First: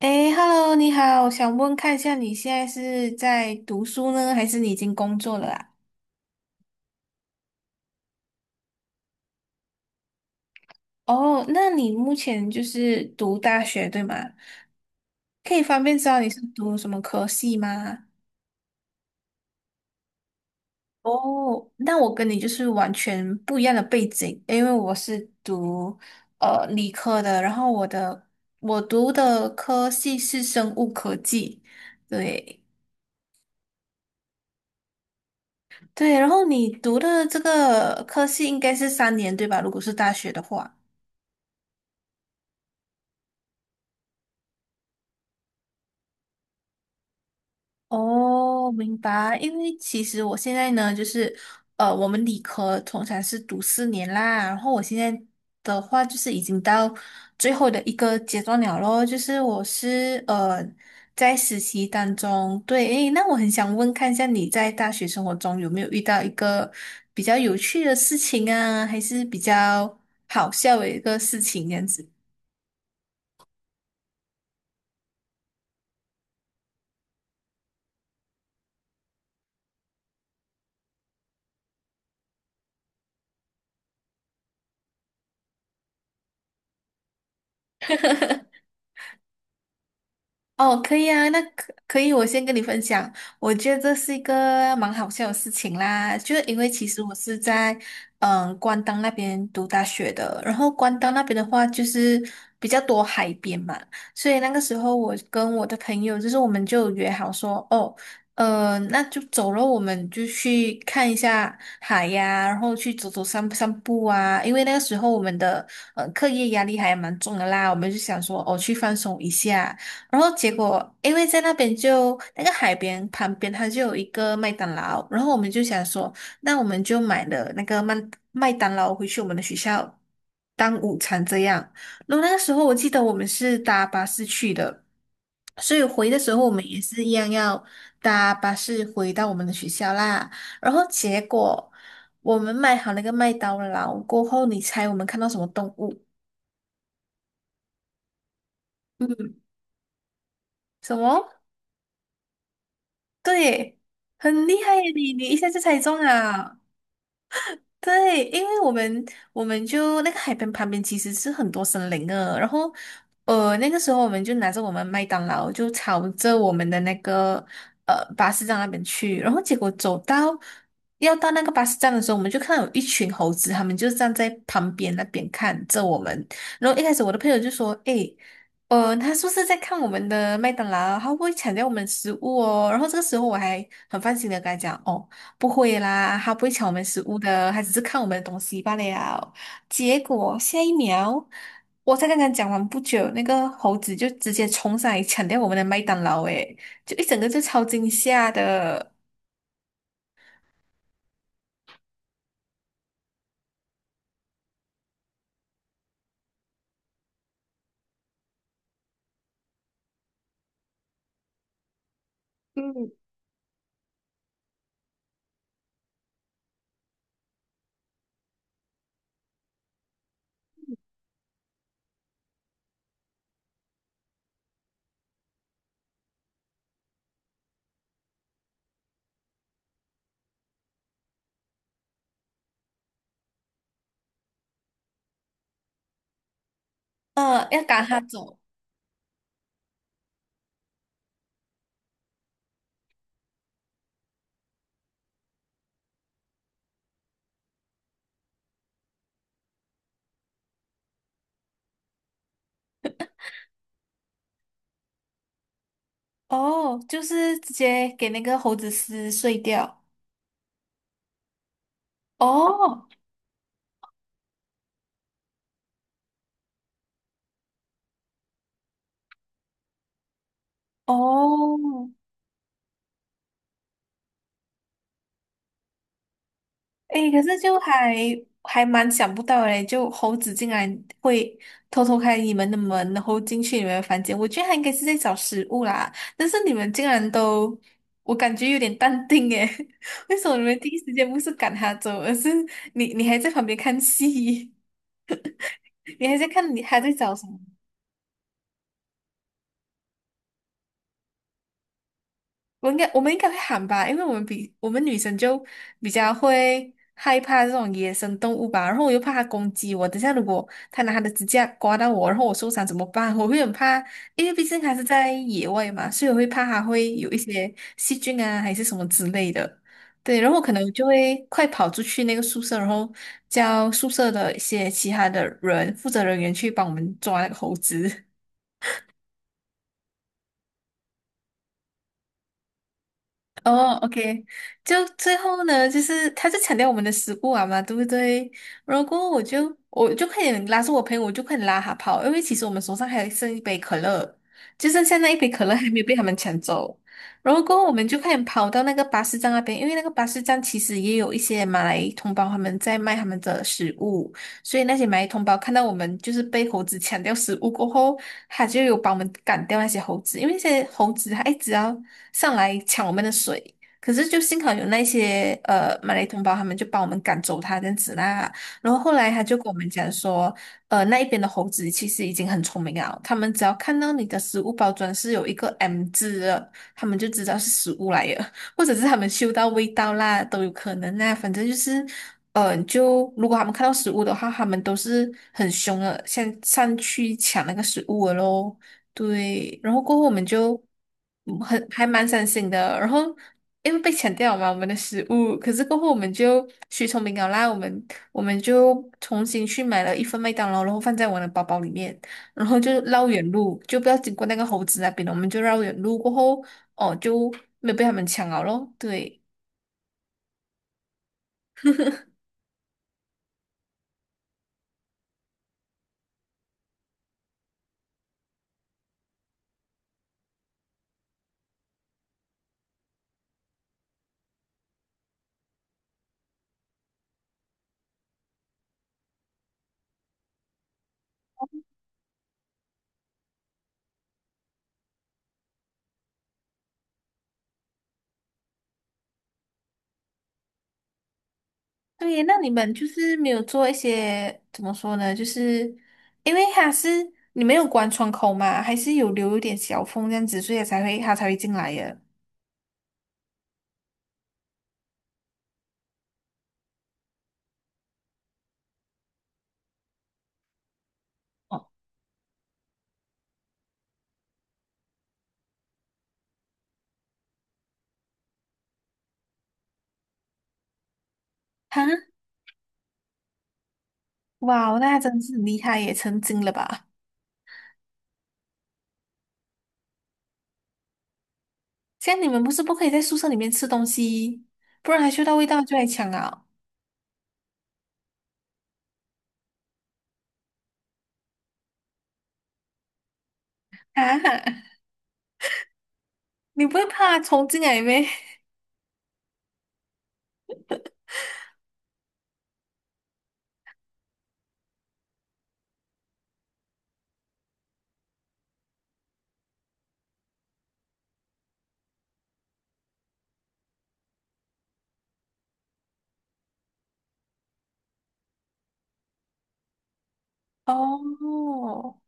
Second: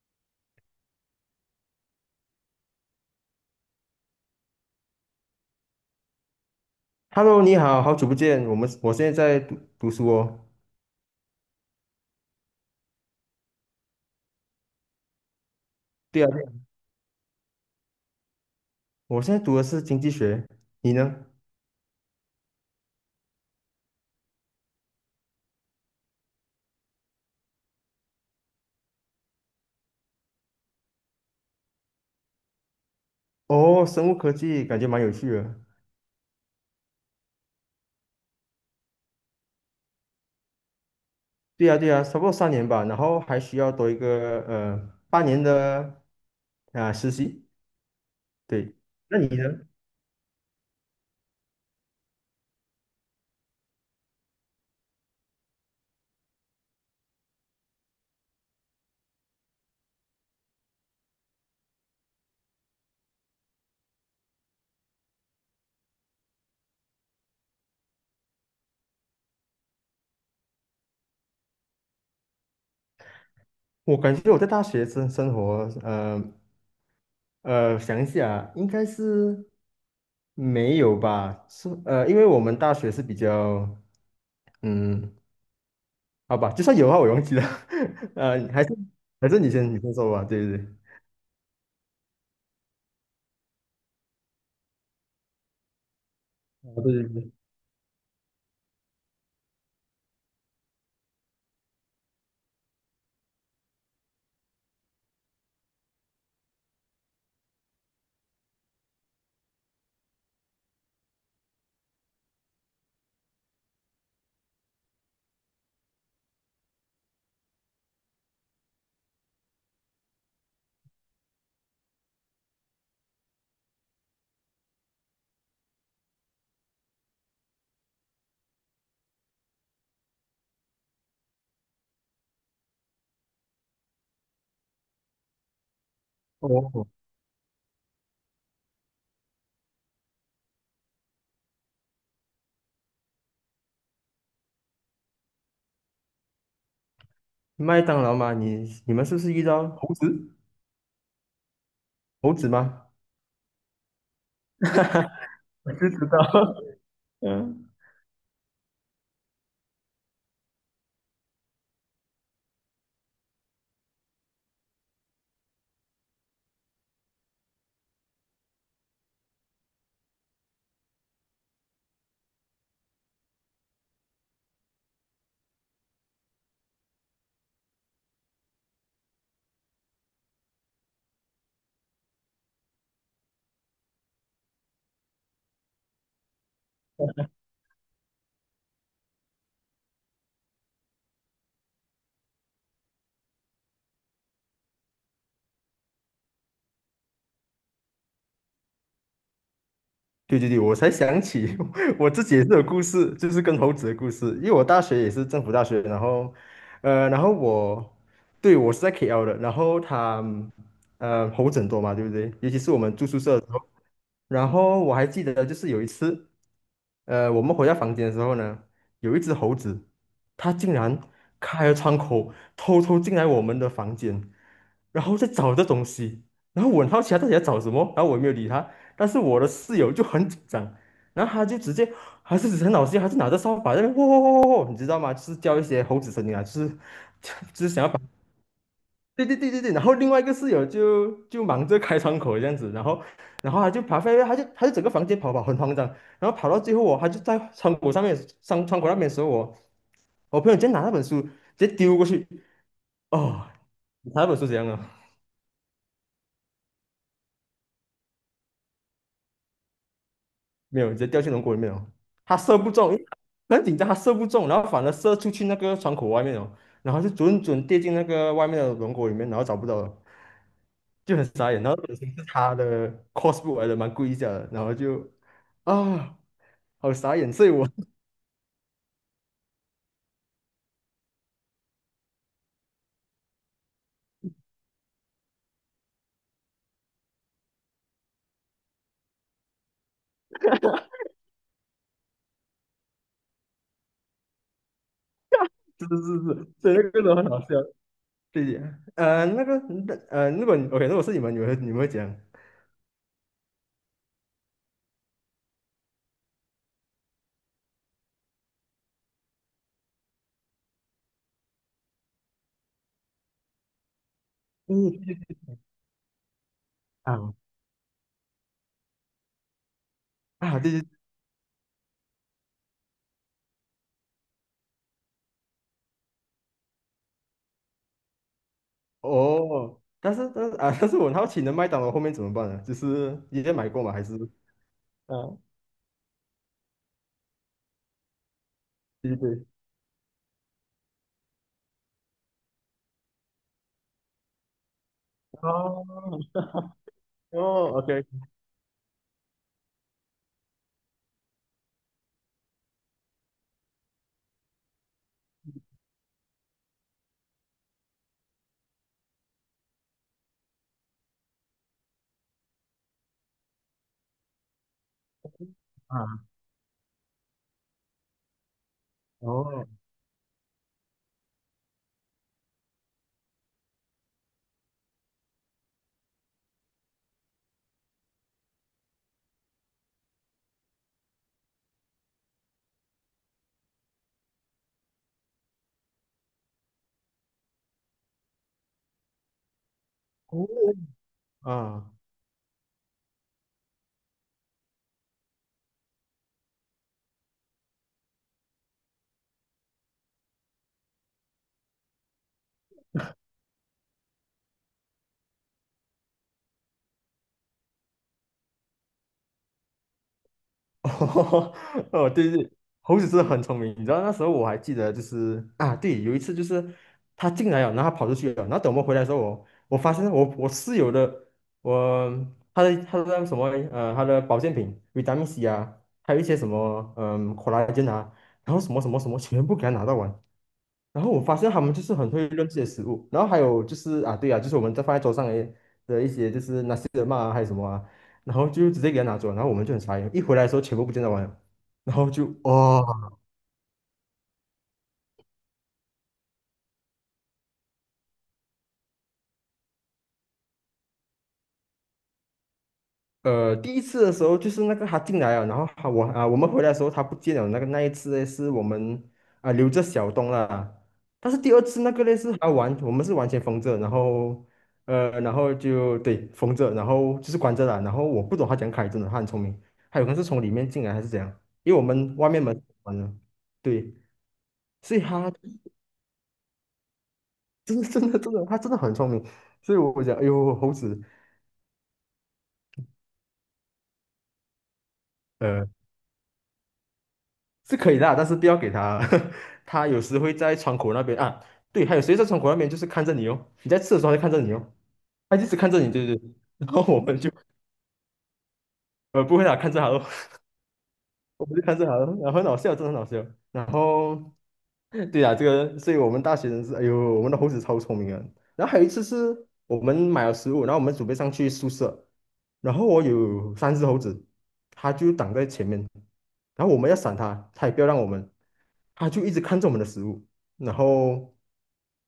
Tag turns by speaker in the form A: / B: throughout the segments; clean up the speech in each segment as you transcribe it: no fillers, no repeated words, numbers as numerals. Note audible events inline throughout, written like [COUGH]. A: 诶 h e l l o 你好，我想问看一下你现在是在读书呢，还是你已经工作了啊？
B: Hello，你好，好久不见。我现在在读书哦。
A: 哦，那你目前就是读大学对吗？可以方便知道
B: 对啊，
A: 你是
B: 对啊，
A: 读什么科系吗？
B: 我现在读的是经济学，你呢？
A: 哦，那我跟你就是完全不一样的背景，因为我是读理科的，然后我读的科系是生物科技，对
B: 哦，生物科技感觉蛮有趣的。
A: 对。然后你读的这个科系应该是三年对吧？如果是大学的话。
B: 对啊，对啊，差不多三年吧，然后还需要多一个半年的啊、实习。
A: 哦，
B: 对，
A: 明
B: 那你
A: 白。
B: 呢？
A: 因为其实我现在呢，就是我们理科通常是读四年啦，然后我现在的话就是已经到最后的一个阶段了咯，就是我是在实习当中。对，诶，那我很想问看一下你在大学生活中有没有遇到一个比较有趣的事情啊，还是比较好笑的一个事情这样子？
B: 我感觉我在大学生活，呃想一下，应该是没有吧？是因为我们大学是比较嗯好吧，就算有的话我也忘记了。[LAUGHS] 呃，还是还是你先说吧。对对对，
A: 哦，可以啊，那可以，我先跟你分享，我觉得这是一个蛮好笑的事情啦，就是因为
B: 哦
A: 其
B: 对
A: 实
B: 对
A: 我
B: 对。
A: 是在关岛那边读大学的，然后关岛那边的话就是比较多海边嘛，所以那个时候我跟我的朋友就是我们就约好说，哦，那就走了，我们就去看一下海呀，然后去走走散散步啊，因为那个时候我们的课业压力还蛮重的啦，我们就想说哦去放松一下。然后结果，因为在那边就那个海边旁边，它就有一个麦当劳，然后我们就想说，那我们就买了那个麦当劳回去我们的学校当午餐这样。然后那个时候我记得我们是搭巴士去的，所以回的时候我们也
B: 哦，
A: 是一样要搭巴士回到我们的学校啦。然后结果我们买好那个麦当劳过后，你猜我们看到什么动物？
B: 麦当劳吗？你们是不是
A: 嗯，
B: 遇到猴子？
A: 什么？
B: 猴子吗？
A: 对，很厉害耶你，你一下就
B: 我
A: 猜
B: 就
A: 中
B: 知道，
A: 了。
B: [LAUGHS] 嗯，
A: 对，因为我们就那个海边旁边其实是很多森林的，然后那个时候我们就拿着我们麦当劳就朝着我们的那个巴士站那边去，然后结果走到要到那个巴士站的时候，我们就看到有一群猴子，他们就站在旁边那边看着我们，然后一开始我的朋友就说：“诶。”呃，他是不是在看我们的麦当劳，他会不会抢掉我们的食物哦。然后这个时候我还很放心的跟他讲，哦。不会啦，他不会抢我们食物的，他只是看我们的东西罢了。结果下一秒，我才刚刚讲完不久，那个猴子就直接冲上来抢掉我们的麦当劳，诶，就一整个就超惊吓的。
B: 对对对，我才想起 [LAUGHS] 我自己也是有故事，就是跟猴子的故事。因为我大学也是政府大学，然后，然后我，对，我是在 KL 的，然后他，猴子很多嘛，对不对？尤其是我们住宿舍的时候，然后我还记得就是有一次。我们回到房间的时候呢，有一只猴子，它竟然开了窗口，偷偷进来我们的房间，然后在找这东西。然后我很好奇它到底在找什么，然后我也没有理它。但是我的室友就很紧张，然后他就直接还是很老实，还是拿着扫把在那边喔喔喔喔，你知道吗？就是叫一些猴子声音啊，就是
A: [LAUGHS]
B: [LAUGHS]
A: 要
B: 就是
A: 赶
B: 想要把。
A: 他走。
B: 对对对对对，然后另外一个室友就忙着开窗口这样子，然后他就爬飞，他就整个房间跑跑很慌张，然后跑到最后哦，他就在窗口上面上窗口那边的时候我朋友直接拿那本书直接丢过去，哦，你猜那本书怎样啊？
A: 哦，就是直接给那个猴子撕碎掉。
B: 没有，直接掉进龙骨里面哦。他射不
A: 哦。
B: 中，因为很紧张，他射不中，然后反而射出去那个窗口外面哦，然后就准准跌进那个外面的龙骨里面，然后找不到了，就很傻
A: 哦，
B: 眼。然后本身是他的 cosplay 来的，蛮贵一下的，然后就啊，好
A: 诶，
B: 傻
A: 可
B: 眼。
A: 是
B: 所以
A: 就
B: 我
A: 还
B: [LAUGHS]
A: 还蛮想不到诶，就猴子竟然会偷偷开你们的门，然后进去你们的房间。我觉得他应该是在找食物啦，但是你们竟然都，我感觉有点淡定诶。[LAUGHS] 为什么你们第一时间不是赶它走，而是你还在旁边看戏。[LAUGHS]
B: 是是
A: 你还在
B: 是是，
A: 看你
B: 所以
A: 还
B: 那
A: 在
B: 个真
A: 找
B: 的
A: 什
B: 很
A: 么？
B: 好笑。对，那个如果你 OK，如果是你们，你们会讲，
A: 我们应该会喊吧，因为我们女生就比较会害怕这种野生动物吧，然后我又怕它攻击我，等下如果它拿它的指甲刮到我，然后我受伤怎么办？我会很怕，因为毕竟它是在
B: 嗯
A: 野外嘛，所以我会怕它会有一
B: 啊
A: 些细菌啊，还是什么之类的。对，然后我可
B: 啊，
A: 能
B: 对
A: 就
B: 对
A: 会快跑出去那个宿舍，然后叫宿舍的一些其他的人负责人员去帮我们抓那个猴子。
B: 哦，但是但是啊，[LAUGHS] 但是我很好奇，那麦当劳后面怎么办呢？就是你也买
A: 哦
B: 过吗？还是
A: ，OK,就最
B: 嗯，
A: 后呢，就是他就强调我们的食物啊嘛，对不对？然后
B: 对对
A: 我
B: 对
A: 就我就快点拉住我朋友，我就快点拉他跑，因为其实我们手上还剩一杯可乐，就剩下那一杯可乐还没有被他们抢
B: 哦
A: 走。然后过后我
B: 哦
A: 们就
B: ，OK
A: 快点跑到那个巴士站那边，因为那个巴士站其实也有一些马来同胞他们在卖他们的食物。所以那些蚂蚁同胞看到我们就是被猴子抢掉食物过后，他就有帮我们赶掉那些猴子，因为那些猴子它一直要上来抢我们的水。可是就幸好有那些马来
B: 啊，
A: 同胞，他们就帮我们赶走它这样子啦。然后后来他就跟我们
B: 哦
A: 讲说，那一边的猴子其实已经很聪明了，他们只要看到你的食物包装是有一个 M 字的，他们就知道是食物来的。或者是他们嗅到味道啦，都有可能啊。反正就是，就如果他们看到食物的话，他们都是很凶的，先上去抢那个食物了咯。对，然后过后我们
B: 哦
A: 就很还
B: 啊，
A: 蛮伤心的，然后因为被抢掉了嘛，我们的食物，可是过后我们就学聪明了啦，我们就重新去买了一份麦当劳，然后放在我的包包里面。然后就绕远路，就不要经过那个猴子那边了，我们就绕远路过后，哦，就没有被他们抢了咯。对。
B: 哦，[LAUGHS] 哦对对，猴子真的很聪明。你知道那时候我还记得，就是啊，对，有一次就是他进来了，然后他跑出去了，然后等我们回来的时候，我发现我室友的我他的那个什么他的保健品维他命 C 啊，还有一些什么c o l l 啊，然后什么什么什么全部给他拿到完。然后我发现他们就是很会认这些食物，然后还有就是啊，对啊，就是我们在放在桌上的的一些就是那些的嘛，还有什么啊，然后就直接给他拿走，然后我们就很傻眼，一回来的时候全部不见得完了然后
A: 对，
B: 就
A: 那你
B: 哇，
A: 们就
B: 哦
A: 是没有做一些怎么说呢？就是因为它是你没有关窗口嘛，还是有留一点小缝这样子，所以它才会进来耶。
B: 第一次的时候就是那个他进来了，然后他我啊，我们回来的时候他不见了。那个那一次呢，是我们啊留着小东了。但是第二次那个呢是他完，我们是完全封着，然后然后就对封着，然后就是关着了。然后我不懂他讲样开，真的他很聪明，他有可能是从里面进来还是怎样，因为
A: 哈，
B: 我们外面门是关了，对，
A: 哇，
B: 所
A: 那
B: 以
A: 真
B: 他
A: 是很厉害
B: [LAUGHS]
A: 耶，成精了吧？
B: 真的真的真的他真的很聪明，所以我讲，哎呦，猴子。
A: 像你们不是不可以在宿舍里面吃东西，不然它嗅到味道
B: 呃，
A: 就来抢啊！
B: 是可以的啊但是不要给他，[LAUGHS] 他有时会在窗口那边啊，对，还有谁在窗口那边就是看着你哦，你在吃
A: [LAUGHS]
B: 的
A: 啊，
B: 时候他就看着你哦，他一直看着你，对对对，[LAUGHS]
A: 你
B: 然
A: 不
B: 后
A: 会
B: 我
A: 怕
B: 们就
A: 虫进来咩？
B: 不会啦，看着他哦我们就看这好了，然后很好笑，真的很好笑。然后，对呀、这个，所以我们大学生是，哎呦，我们的猴子超聪明啊。然后还有一次是我们买了食物，然后我们准备上去宿舍，然后我有三只猴子，它就挡在前面，然后我们要闪它，它也不要让我们，它就一直看着我们的食物，
A: [LAUGHS]
B: 然后
A: 哦。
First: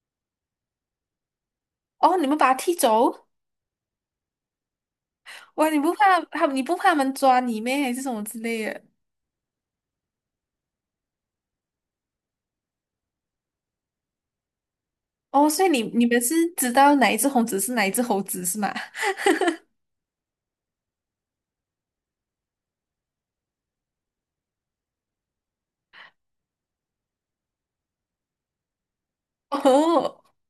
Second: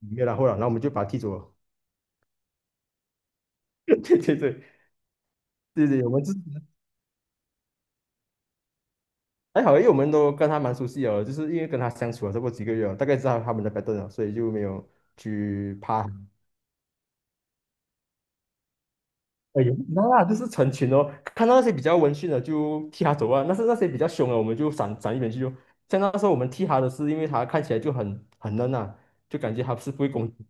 B: 没有然后了，然后我们就把它踢走了。
A: 哦，你们把他踢走？
B: [LAUGHS] 对对对
A: 哇，你
B: 对
A: 不
B: 对，我
A: 怕
B: 们是。
A: 他们你不怕他们抓你咩？还是什么之类的？
B: 还好，因为我们都跟他蛮熟悉哦，就是因为跟他相处了这么几个月哦大概知道他们的 p a 了，所以就没有
A: 哦，所以
B: 去
A: 你你
B: 怕。
A: 们是知道哪一只猴子是吗？
B: 哎呦，那啦，就是成群哦，看到那些比较温驯的就替他走啊，那是那些比较凶的我们就闪闪一边去就。像那时候我们替他的是，因为他看起来就很嫩啊，就
A: [LAUGHS]
B: 感觉他是不会
A: 哦。
B: 攻击。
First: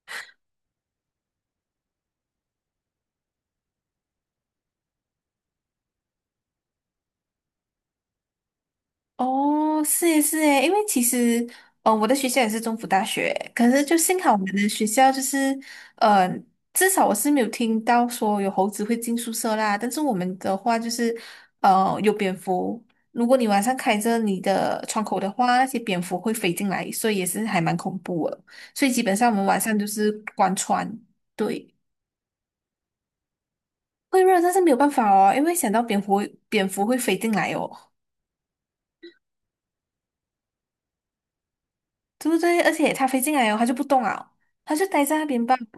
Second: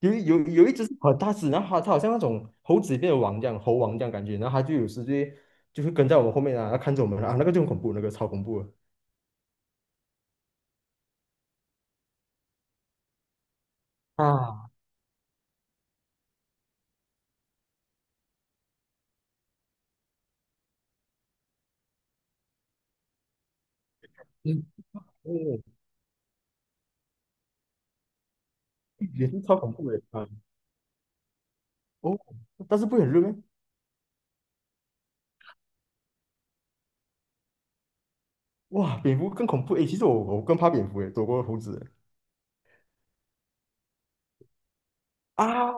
B: 有一有有一只是很大只，然后它好像那种猴子里面的王这样，猴王这样感觉，然后它就有时就会跟在我们后面啊，它看着我们啊，那个就很恐怖，那个超恐怖的。
A: 哦，是诶是诶，因为其实，我的学校也是中府大学，可是就幸好我们的
B: 啊，
A: 学校就是，呃，至少我是没有听到说有猴子会进宿舍啦。但是我们的话就是，有蝙蝠，如果你晚上开着你
B: 嗯，
A: 的窗口的话，那些蝙蝠会飞进来，所以也是还蛮恐怖的。所以基本
B: 也
A: 上我
B: 是
A: 们
B: 超
A: 晚
B: 恐
A: 上就
B: 怖的
A: 是
B: 啊！
A: 关窗。对，
B: 哦，但是不会很热咩？
A: 会热，但是没有办法哦，因为想到蝙蝠，蝙蝠会飞进来哦。
B: 哇，蝙蝠更恐怖诶！其实我更怕蝙蝠诶，躲过猴子诶
A: 对不对？而且它飞进来哦，它就不动啊，它就待在那边罢了。
B: 啊，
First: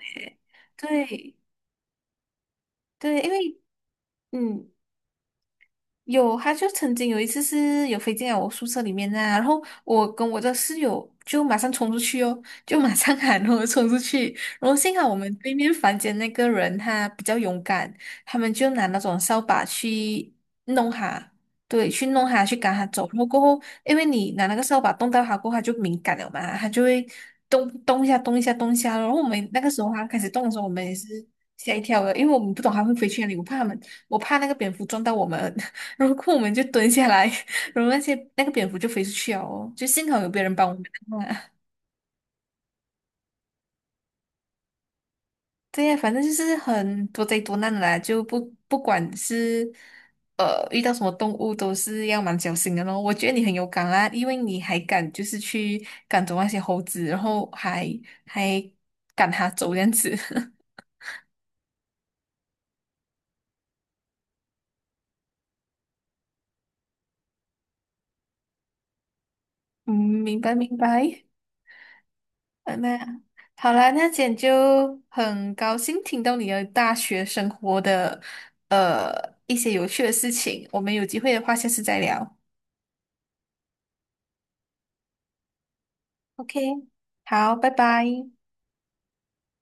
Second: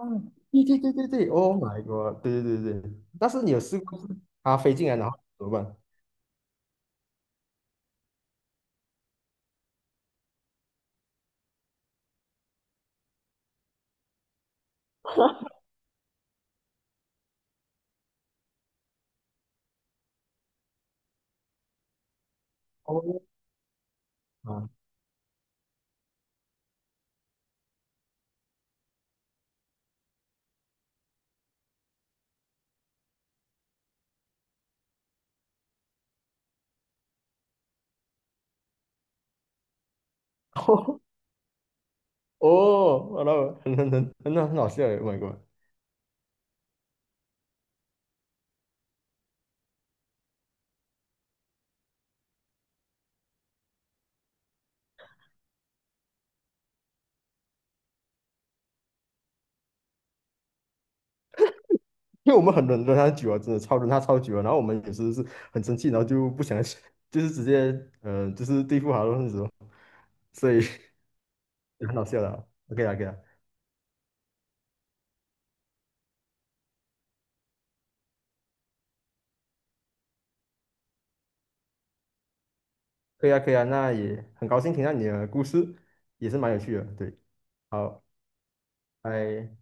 B: 对对对对对
A: 对
B: ，Oh my god！对对对对，
A: 对，
B: 但
A: 因
B: 是你
A: 为
B: 有试过就是它
A: 嗯，
B: 飞进来然后怎么办？
A: 有，他就曾经有一次是有飞进来我宿舍里面呐、然后我跟我的室友就马上冲出去哦，就马上喊，然后冲出去，然后幸好我们对面房间那个人他比较勇敢，他们就拿那种扫把去弄他，对，去弄他，去赶他走，然后
B: 哦
A: 过后，因为你拿那个
B: 啊
A: 扫把动到他过后，他就敏感了嘛，他就会动一下动一下，动一下，然后我们那个时候他开始动的时候，我们也是吓一跳的，因为我们不懂他会飞去哪里，我怕那个蝙蝠撞到我们，然后我们就蹲下来。[LAUGHS] 然后那个蝙蝠就飞出去了哦，就幸好有别人
B: [LAUGHS]
A: 帮我们
B: 哦
A: 看啊。
B: 哦，然后很好笑诶！Oh my god！
A: [LAUGHS] 对呀，反正就是很多灾多难的啦，就不管是遇到什么动物都是要蛮小心的咯。我觉得你很有敢啊，因为你还敢就是去赶走那些猴子，然后还赶它走这样子。[LAUGHS]
B: 因为我们很忍了它久了，真的超忍它超久了，然后我们有时是很生气，然后就不想就是直接嗯，就是对付它那种，
A: 嗯，明
B: 所
A: 白
B: 以
A: 明白。
B: [LAUGHS] 很好笑的啊
A: 哎
B: OK
A: 妈
B: 啦，OK
A: 呀，
B: 啦。
A: 好啦，那今天就很高兴听到你的大学生活的呃一些有趣的事情，我们有机会的话下次再聊。
B: 可以啊，可以啊，那也很高兴听到你的故事，也是蛮有趣的。
A: OK，
B: 对，
A: 好，拜
B: 好，
A: 拜。
B: 拜。